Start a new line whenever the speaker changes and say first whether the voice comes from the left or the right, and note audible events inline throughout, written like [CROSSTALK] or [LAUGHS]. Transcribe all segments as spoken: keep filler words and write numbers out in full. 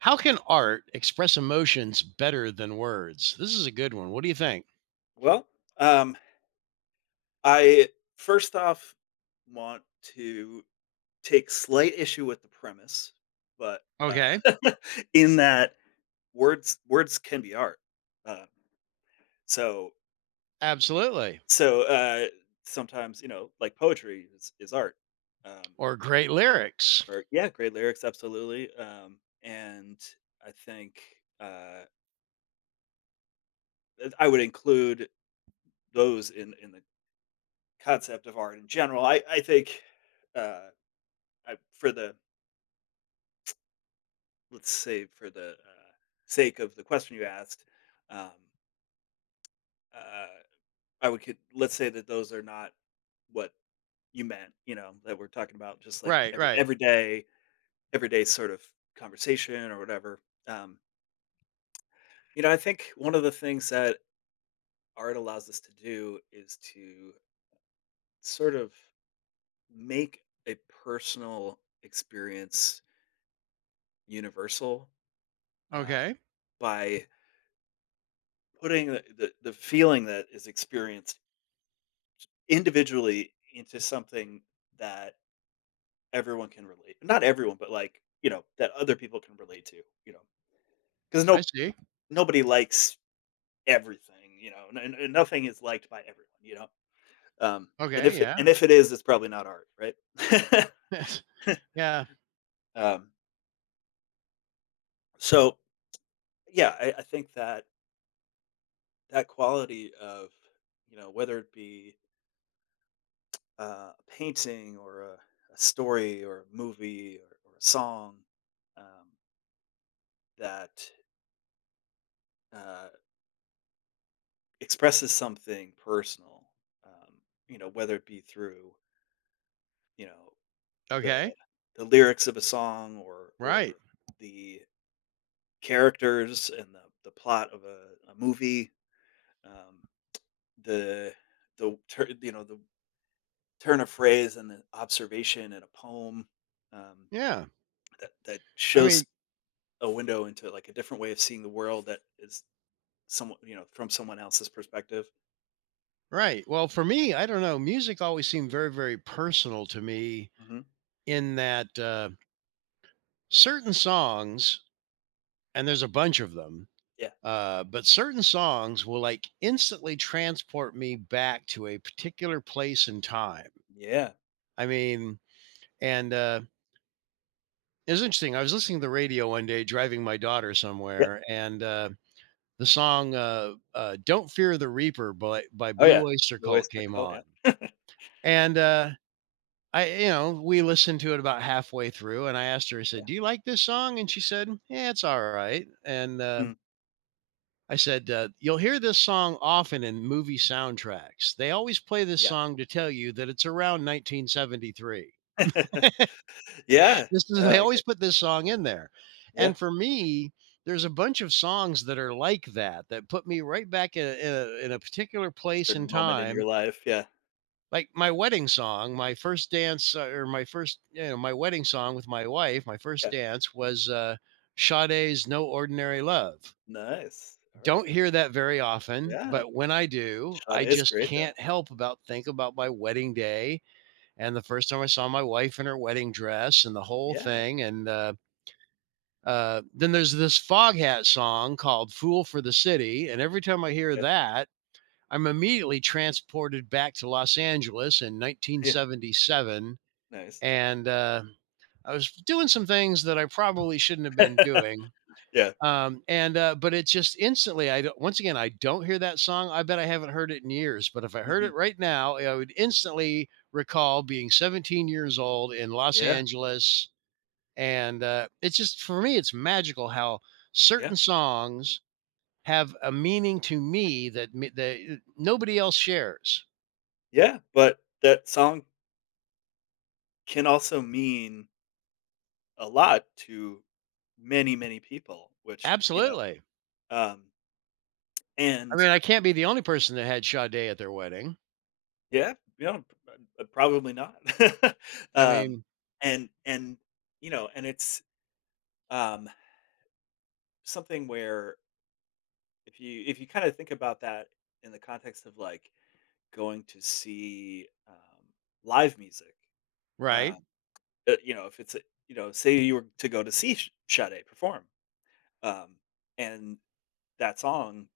right: How can art express emotions better than words? This is a good one. What do you think?
left: Well, um, I first off want to take slight issue with the premise, but uh,
right: Okay.
left: [LAUGHS] in that words words can be art. Uh, so
right: Absolutely.
left: so uh, Sometimes you know like poetry is, is art. Um,
right: Or great lyrics.
left: or yeah, great lyrics, absolutely. Um, and I think uh, I would include those in in the concept of art in general. I I think uh, I, for the let's say for the uh, sake of the question you asked, um, uh, I would could, let's say that those are not what you meant. You know that we're talking about just like
right: Right,
left: every
right: right.
left: everyday everyday sort of conversation or whatever. Um, you know, I think one of the things that art allows us to do is to sort of make a personal experience universal, uh,
right: Okay.
left: by putting the, the, the feeling that is experienced individually into something that everyone can relate, not everyone but like you know that other people can relate to you know because
right: I
left: no n-
right: see.
left: nobody likes everything, you know, and, and and nothing is liked by everyone, you know um and
right: Okay.
left: if it, and
right: Yeah.
left: if it is, it's probably not art, right?
right: [LAUGHS] Yeah.
left: [LAUGHS] um so yeah, I, I think that that quality of, you know, whether it be uh, a painting or a, a story or a movie or, or a song, um, that uh, expresses something personal, um, you know, whether it be through, you know, the
right: Okay.
left: the lyrics of a song, or
right: Right.
left: or the characters and the, the plot of a, a movie, um, the the tur- you know the turn of phrase and the observation in a poem, um,
right: Yeah.
left: that that
right: I
left: shows
right: mean,
left: a window into like a different way of seeing the world that is someone, you know, from someone else's perspective.
right: right. Well, for me, I don't know. Music always seemed very, very personal to me
left: Hmm.
right: in that uh, certain songs, and there's a bunch of them. Uh, but certain songs will like instantly transport me back to a particular place and time.
left: Yeah,
right: I mean, and uh, it was interesting. I was listening to the radio one day driving my daughter
left: yeah.
right: somewhere, and uh, the song uh, uh, "Don't Fear the Reaper" by by
left: Oh,
right: Blue
left: yeah.
right: Oyster
left: The
right: Cult
left: oyster
right: came
left: cult,
right: on,
left: yeah. [LAUGHS]
right: and uh, I, you know, we listened to it about halfway through, and I asked her. I
left: Yeah.
right: said, "Do you like this song?" And she said, "Yeah, it's all right." And uh,
left: Mm,
right: I said, uh, you'll hear this song often in movie soundtracks. They always play this
left: yeah.
right: song to tell you that it's around nineteen seventy-three.
left: [LAUGHS]
right: [LAUGHS]
left: Yeah.
right: This is,
left: No,
right: they
left: I get
right: always put this song in there.
left: yeah,
right: And for me, there's a bunch of songs that are like that, that put me right back in a, in a, in a particular place
left: certain
right: and
left: moment in your
right: time.
left: life, yeah,
right: Like my wedding song, my first dance, uh, or my first, you know, my wedding song with my wife, my first
left: yeah.
right: dance was uh, Sade's No Ordinary Love.
left: Nice.
right: Don't
left: Alright.
right: hear that very often,
left: Yeah.
right: but when I do,
left: Shot
right: I
left: is
right: just
left: great, though.
right: can't help about think about my wedding day and the first time I saw my wife in her wedding dress and the whole
left: Yeah,
right: thing, and uh, uh, then there's this Foghat song called "Fool for the City," and every time I hear
left: yeah,
right: that, I'm immediately transported back to Los Angeles in
left: yeah,
right: nineteen seventy-seven,
left: nice.
right: and uh, I was doing some things that I probably shouldn't have been
left: [LAUGHS]
right: doing.
left: Yeah.
right: Um, and, uh, but it's just instantly, I don't, once again, I don't hear that song. I bet I haven't heard it in years, but if I heard
left: Mhm.
right: it right now, I would instantly recall being seventeen years old in Los
left: Yeah,
right: Angeles. And, uh, it's just, for me, it's magical how
left: yeah,
right: certain songs have a meaning to me that, me- that nobody else shares.
left: yeah, but that song can also mean a lot to many, many people, which, you know,
right: Absolutely.
left: um,
right: I
left: and
right: mean, I can't be the only person that had Sade at their wedding.
left: Yeah, yeah, p uh, probably not. [LAUGHS]
right: I
left: Um,
right: mean,
left: and and, you know, and it's, um, something where if you if you kinda think about that in the context of, like, going to see, um, live music,
right: right,
left: uh, uh, you know, if it's a, you know, say you were to go to see Sh Sade perform, um, and that song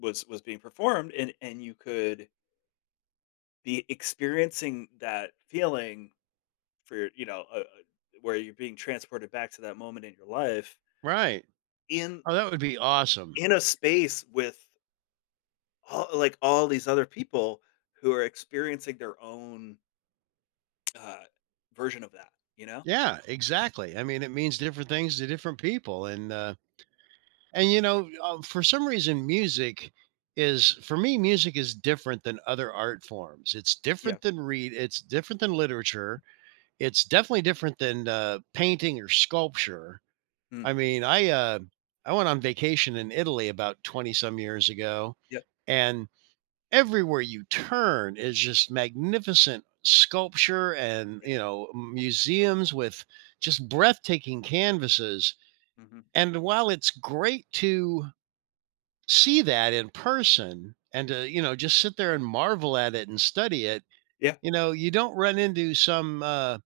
left: was was being performed, and and you could be experiencing that feeling for your you know, uh, uh, where you're being transported back to that moment in your life
right: right.
left: in
right: Oh, that would be awesome.
left: in a space with all, like all these other people who are experiencing their own uh, version of that. You know?
right: Yeah, exactly. I mean, it means different things to different people, and uh, and you know, uh, for some reason, music is for me, music is different than other art forms. It's
left: Yeah.
right: different than read. It's different than literature. It's definitely different than uh, painting or sculpture.
left: Mm.
right: I mean, I uh, I went on vacation in Italy about twenty some years ago,
left: Yeah.
right: and everywhere you turn is just magnificent sculpture, and
left: Yeah.
right: you know museums with just breathtaking canvases.
left: Hmm.
right: And while it's great to see that in person and to you know just sit there and marvel at it and study it,
left: Yeah.
right: you know you don't run into some uh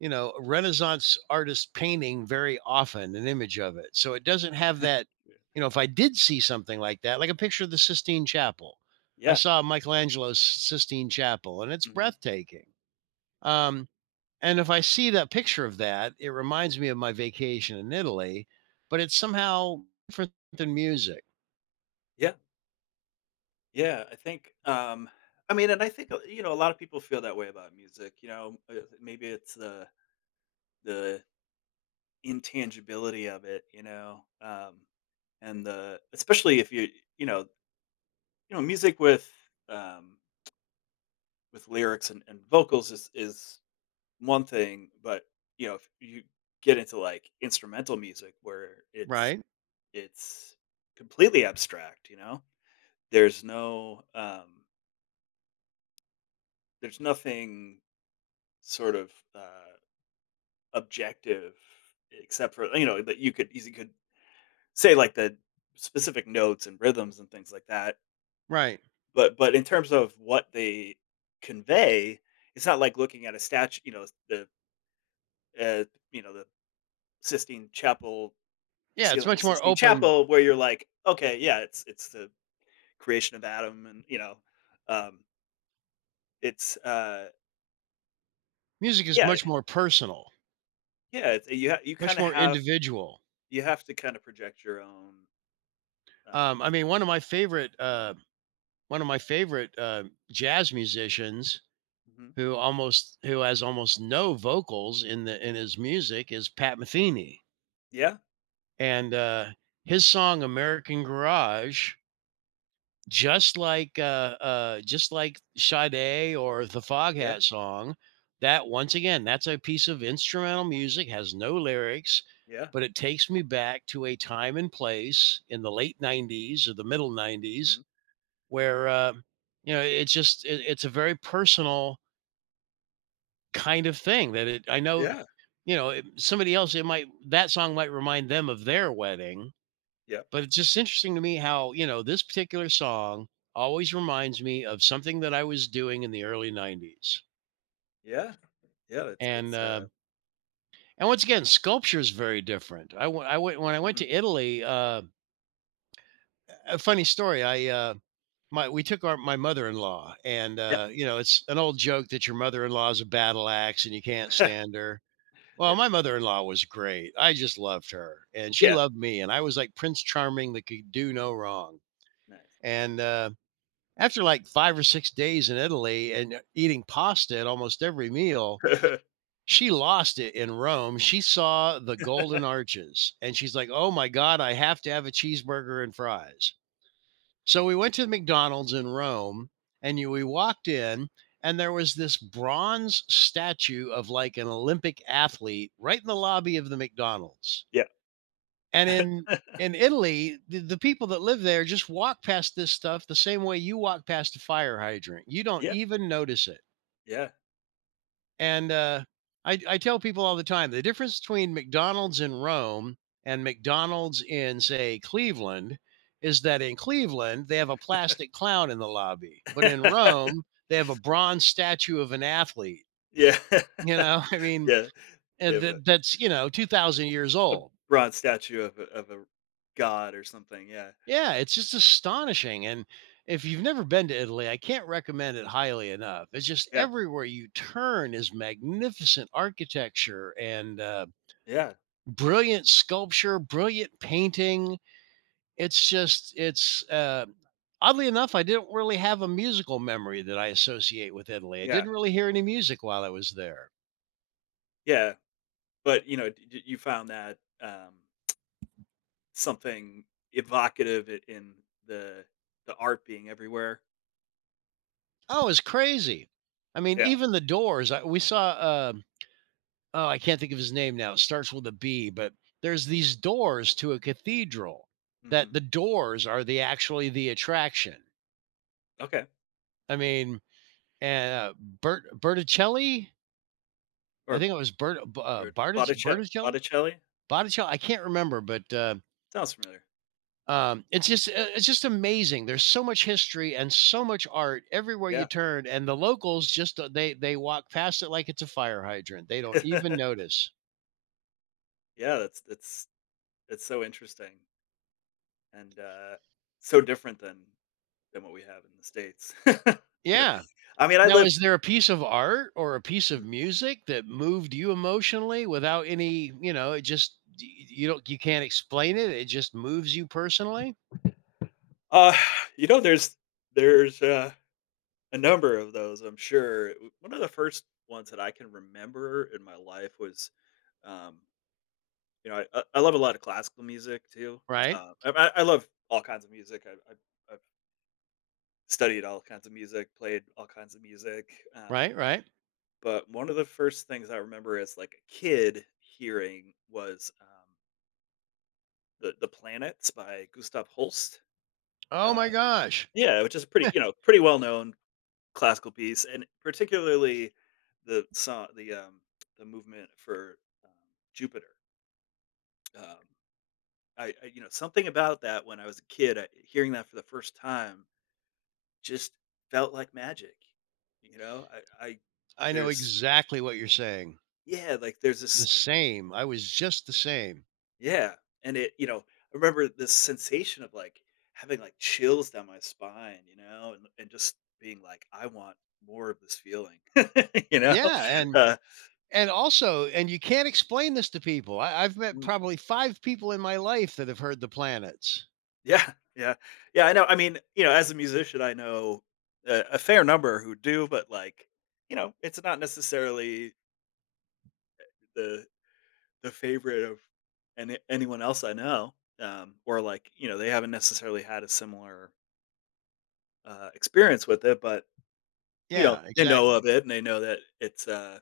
right: you know, a Renaissance artist painting very often, an image of it. So it doesn't have
left: [LAUGHS]
right: that. You know, if I did see something like that, like a picture of the Sistine Chapel, I
left: Yeah.
right: saw Michelangelo's Sistine Chapel and it's
left: Hmm.
right: breathtaking. Um, and if I see that picture of that, it reminds me of my vacation in Italy, but it's somehow different than music,
left: Yeah. Yeah. I think. Um, I mean, and I think uh, you know a lot of people feel that way about music. You know, uh, maybe it's the the intangibility of it. You know, um, and the especially if you, you know, you know music with um with lyrics and, and vocals is is one thing, but you know if you get into like instrumental music where it's
right: right?
left: it's completely abstract, you know there's no um there's nothing sort of uh objective, except for you know that you could you could say like the specific notes and rhythms and things like that.
right: Right.
left: But but in terms of what they convey, it's not like looking at a statue, you know, the, uh, you know, the Sistine Chapel, the
right: Yeah, it's
left: ceiling of
right: much more
left: Sistine
right: open.
left: Chapel, where you're like, okay, yeah, it's it's the creation of Adam, and you know, um, it's uh,
right: Music is
left: yeah,
right: much more personal,
left: yeah, it's, you ha- you kind
right: much
left: of
right: more
left: have,
right: individual.
left: you have to kind of project your own, um,
right: Um, I mean, one of my favorite
left: like,
right: uh, one of my favorite uh, jazz musicians,
left: mhm.
right: who almost who has almost no vocals in the in his music, is Pat Metheny,
left: Yeah,
right: and uh, his song "American Garage," just like uh, uh, just like Sade or the
left: yeah,
right: Foghat song, that, once again, that's a piece of instrumental music, has no lyrics.
left: yeah,
right: But it takes me back to a time and place in the late nineties or the middle nineties
left: hmm,
right: where uh, you know it's just it, it's a very personal kind of thing, that it I know,
left: yeah,
right: you know it, somebody else, it might that song might remind them of their wedding.
left: yeah,
right: But it's just interesting to me how you know this particular song always reminds me of something that I was doing in the early nineties.
left: yeah, yeah. It's
right: and
left: it's
right: uh,
left: uh,
right: and once again, sculpture is very different. I went went When I went to
left: mhm.
right: Italy, uh, a funny story. I uh, my We took our my mother-in-law, and
left: Yeah,
right: uh, you know, it's an old joke that your mother-in-law is a battle axe and you can't
left: [LAUGHS]
right: stand her. Well,
left: yeah,
right: my mother-in-law was great. I just loved her and she
left: yeah.
right: loved me and I was like Prince Charming that could do no wrong.
left: Nice.
right: And, uh, after like five or six days in Italy and uh, eating pasta at almost every meal,
left: [LAUGHS]
right: she lost it in Rome. She saw the Golden Arches and she's like, "Oh my god, I have to have a cheeseburger and fries." So we went to the McDonald's in Rome, and you, we walked in, and there was this bronze statue of like an Olympic athlete right in the lobby of the McDonald's.
left: Yeah,
right: And in in Italy, the, the people that live there just walk past this stuff the same way you walk past a fire hydrant. You don't
left: yeah,
right: even notice it.
left: yeah.
right: And uh, I, I tell people all the time, the difference between McDonald's in Rome and McDonald's in, say, Cleveland is that in Cleveland, they have a plastic clown in the lobby, but in
left: [LAUGHS]
right: Rome, they have a bronze statue of an athlete.
left: Yeah,
right: You know, [LAUGHS] I
left: [LAUGHS]
right: mean,
left: yeah. They
right: and
left: have a
right: that, that's, you know, two thousand years
left: a
right: old.
left: bronze statue of a of a god or something, yeah.
right: Yeah, it's just astonishing. And if you've never been to Italy, I can't recommend it highly enough. It's just
left: Yeah,
right: everywhere you turn is magnificent architecture and, uh,
left: yeah,
right: brilliant sculpture, brilliant painting. It's just it's uh, oddly enough, I didn't really have a musical memory that I associate with Italy. I
left: yeah,
right: didn't really hear any music while I was there.
left: yeah, but, you know, d d you found that, um, something evocative I in the the art being everywhere?
right: Oh, it's crazy. I mean,
left: Yeah,
right: even the Doors. I, we saw. Uh, oh, I can't think of his name now. It starts with a B, but there's these doors to a cathedral.
left: mhm,
right: That the doors are the actually the attraction.
left: okay,
right: I mean, and uh, Bert Berticelli. I
left: or
right: think it was Bert uh,
left: or
right: Bartic,
left: Bottice
right: Berticelli.
left: Botticelli?
right: Botticelli, I can't remember, but, uh,
left: Sounds familiar.
right: um, it's just, uh, it's just amazing. There's so much history and so much art everywhere you
left: Yeah.
right: turn, and the locals just, uh, they they walk past it like it's a fire hydrant. They don't even
left: [LAUGHS]
right: notice.
left: Yeah, that's that's that's so interesting, and, uh, so different than than what we have in the States. [LAUGHS] You know?
right: Yeah.
left: I mean, I
right: Now
left: live
right: is there a piece of art or a piece of
left: Mhm.
right: music that moved you emotionally without any, you know, it just y you don't you can't explain it, it just moves you personally?
left: Uh, [SIGHS] you know, there's there's, uh, a number of those, I'm sure. One of the first ones that I can remember in my life was, um, you know, I I I love a lot of classical music too.
right: Right,
left: Uh, I I I love all kinds of music. I I've I've studied all kinds of music, played all kinds of music, um,
right: right, right.
left: but one of the first things I remember as, like, a kid hearing was, um, The The Planets by Gustav Holst.
right: Oh my
left: Uh,
right: gosh.
left: yeah, which is a pretty, you know,
right: [LAUGHS]
left: pretty well known classical piece, and particularly the song, the um, the movement for um, Jupiter. Um, I, I, you know, something about that when I was a kid, I, hearing that for the first time, just felt like magic. You know, I, I
right: I know
left: there's
right: exactly what you're saying.
left: yeah, like there's
right: The
left: this
right: same. I was just the same.
left: Yeah, and it you know, I remember this sensation of, like, having, like, chills down my spine, you know, and and just being like, "I want more of this feeling," [LAUGHS] you know?
right: Yeah, and
left: Uh,
right: and also, and you can't explain this to people. I I've met
left: mm,
right: probably five people in my life that have heard the planets.
left: yeah, yeah. Yeah, I know, I mean, you know, as a musician, I know a a fair number who do, but, like, you know, it's not necessarily the the favorite of any anyone else I know, um, or, like, you know, they haven't necessarily had a similar, uh, experience with it, but you know,
right: Yeah,
left: they know
right: exactly.
left: of it, and they know that it's, uh,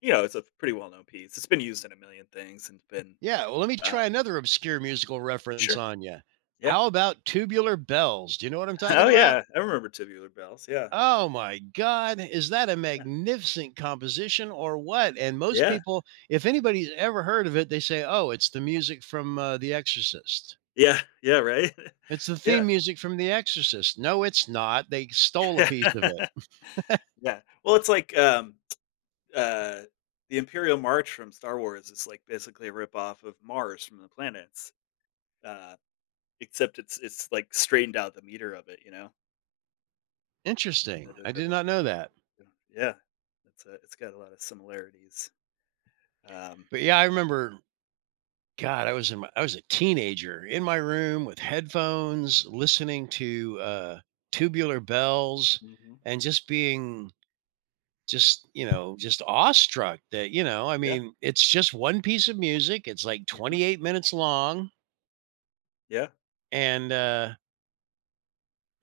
left: you know, it's a pretty well-known piece. It's been used in a million things and it's been,
right: Yeah, well, let me
left: uh
right: try another obscure musical reference
left: Sure.
right: on you.
left: Yeah.
right: How about Tubular Bells? Do you know what I'm
left: [LAUGHS] Oh,
right: talking about?
left: yeah. I remember Tubular Bells. Yeah.
right: Oh my god, is that a
left: Yeah.
right: magnificent composition or what? And most
left: Yeah.
right: people, if anybody's ever heard of it, they say, "Oh, it's the music from, uh, The Exorcist."
left: Yeah. Yeah, right? [LAUGHS]
right: It's the
left: Yeah.
right: theme music from The Exorcist. No, it's not. They stole a piece of it.
left: [LAUGHS] Yeah. Well, it's like, um, uh, the Imperial March from Star Wars is, like, basically a rip-off of Mars from the planets, uh, except it's it's, like, straightened out the meter of it, you know?
right: [LAUGHS]
left: Da-
right: Interesting.
left: da-
right: I
left: da-
right: did
left: da-
right: not know that.
left: da. Yeah. It's, uh, it's got a lot of similarities. Um
right: But yeah, I remember, God, I was in my I was a teenager in my room with headphones listening to uh Tubular Bells,
left: Mhm.
right: and just being just, you know, just awestruck that, you know, I
left: Yeah.
right: mean, it's just one piece of music. It's like
left: Mhm.
right: twenty-eight minutes long,
left: Yeah.
right: and uh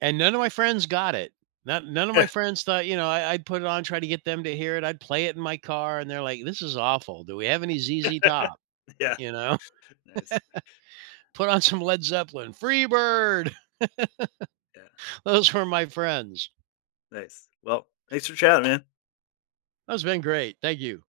right: and none of my friends got it. Not None of my friends thought, you know, I, I'd put it on, try to get them to hear it. I'd play it in my car, and they're like, "This is awful. Do we have any Z Z Top?
left: [LAUGHS] Yeah.
right: You know,
left: Nice.
right: [LAUGHS] put on some Led Zeppelin, Freebird."
left: Yeah.
right: [LAUGHS] Those were my friends.
left: Nice. Well, thanks for chatting, man.
right: That's been great. Thank you.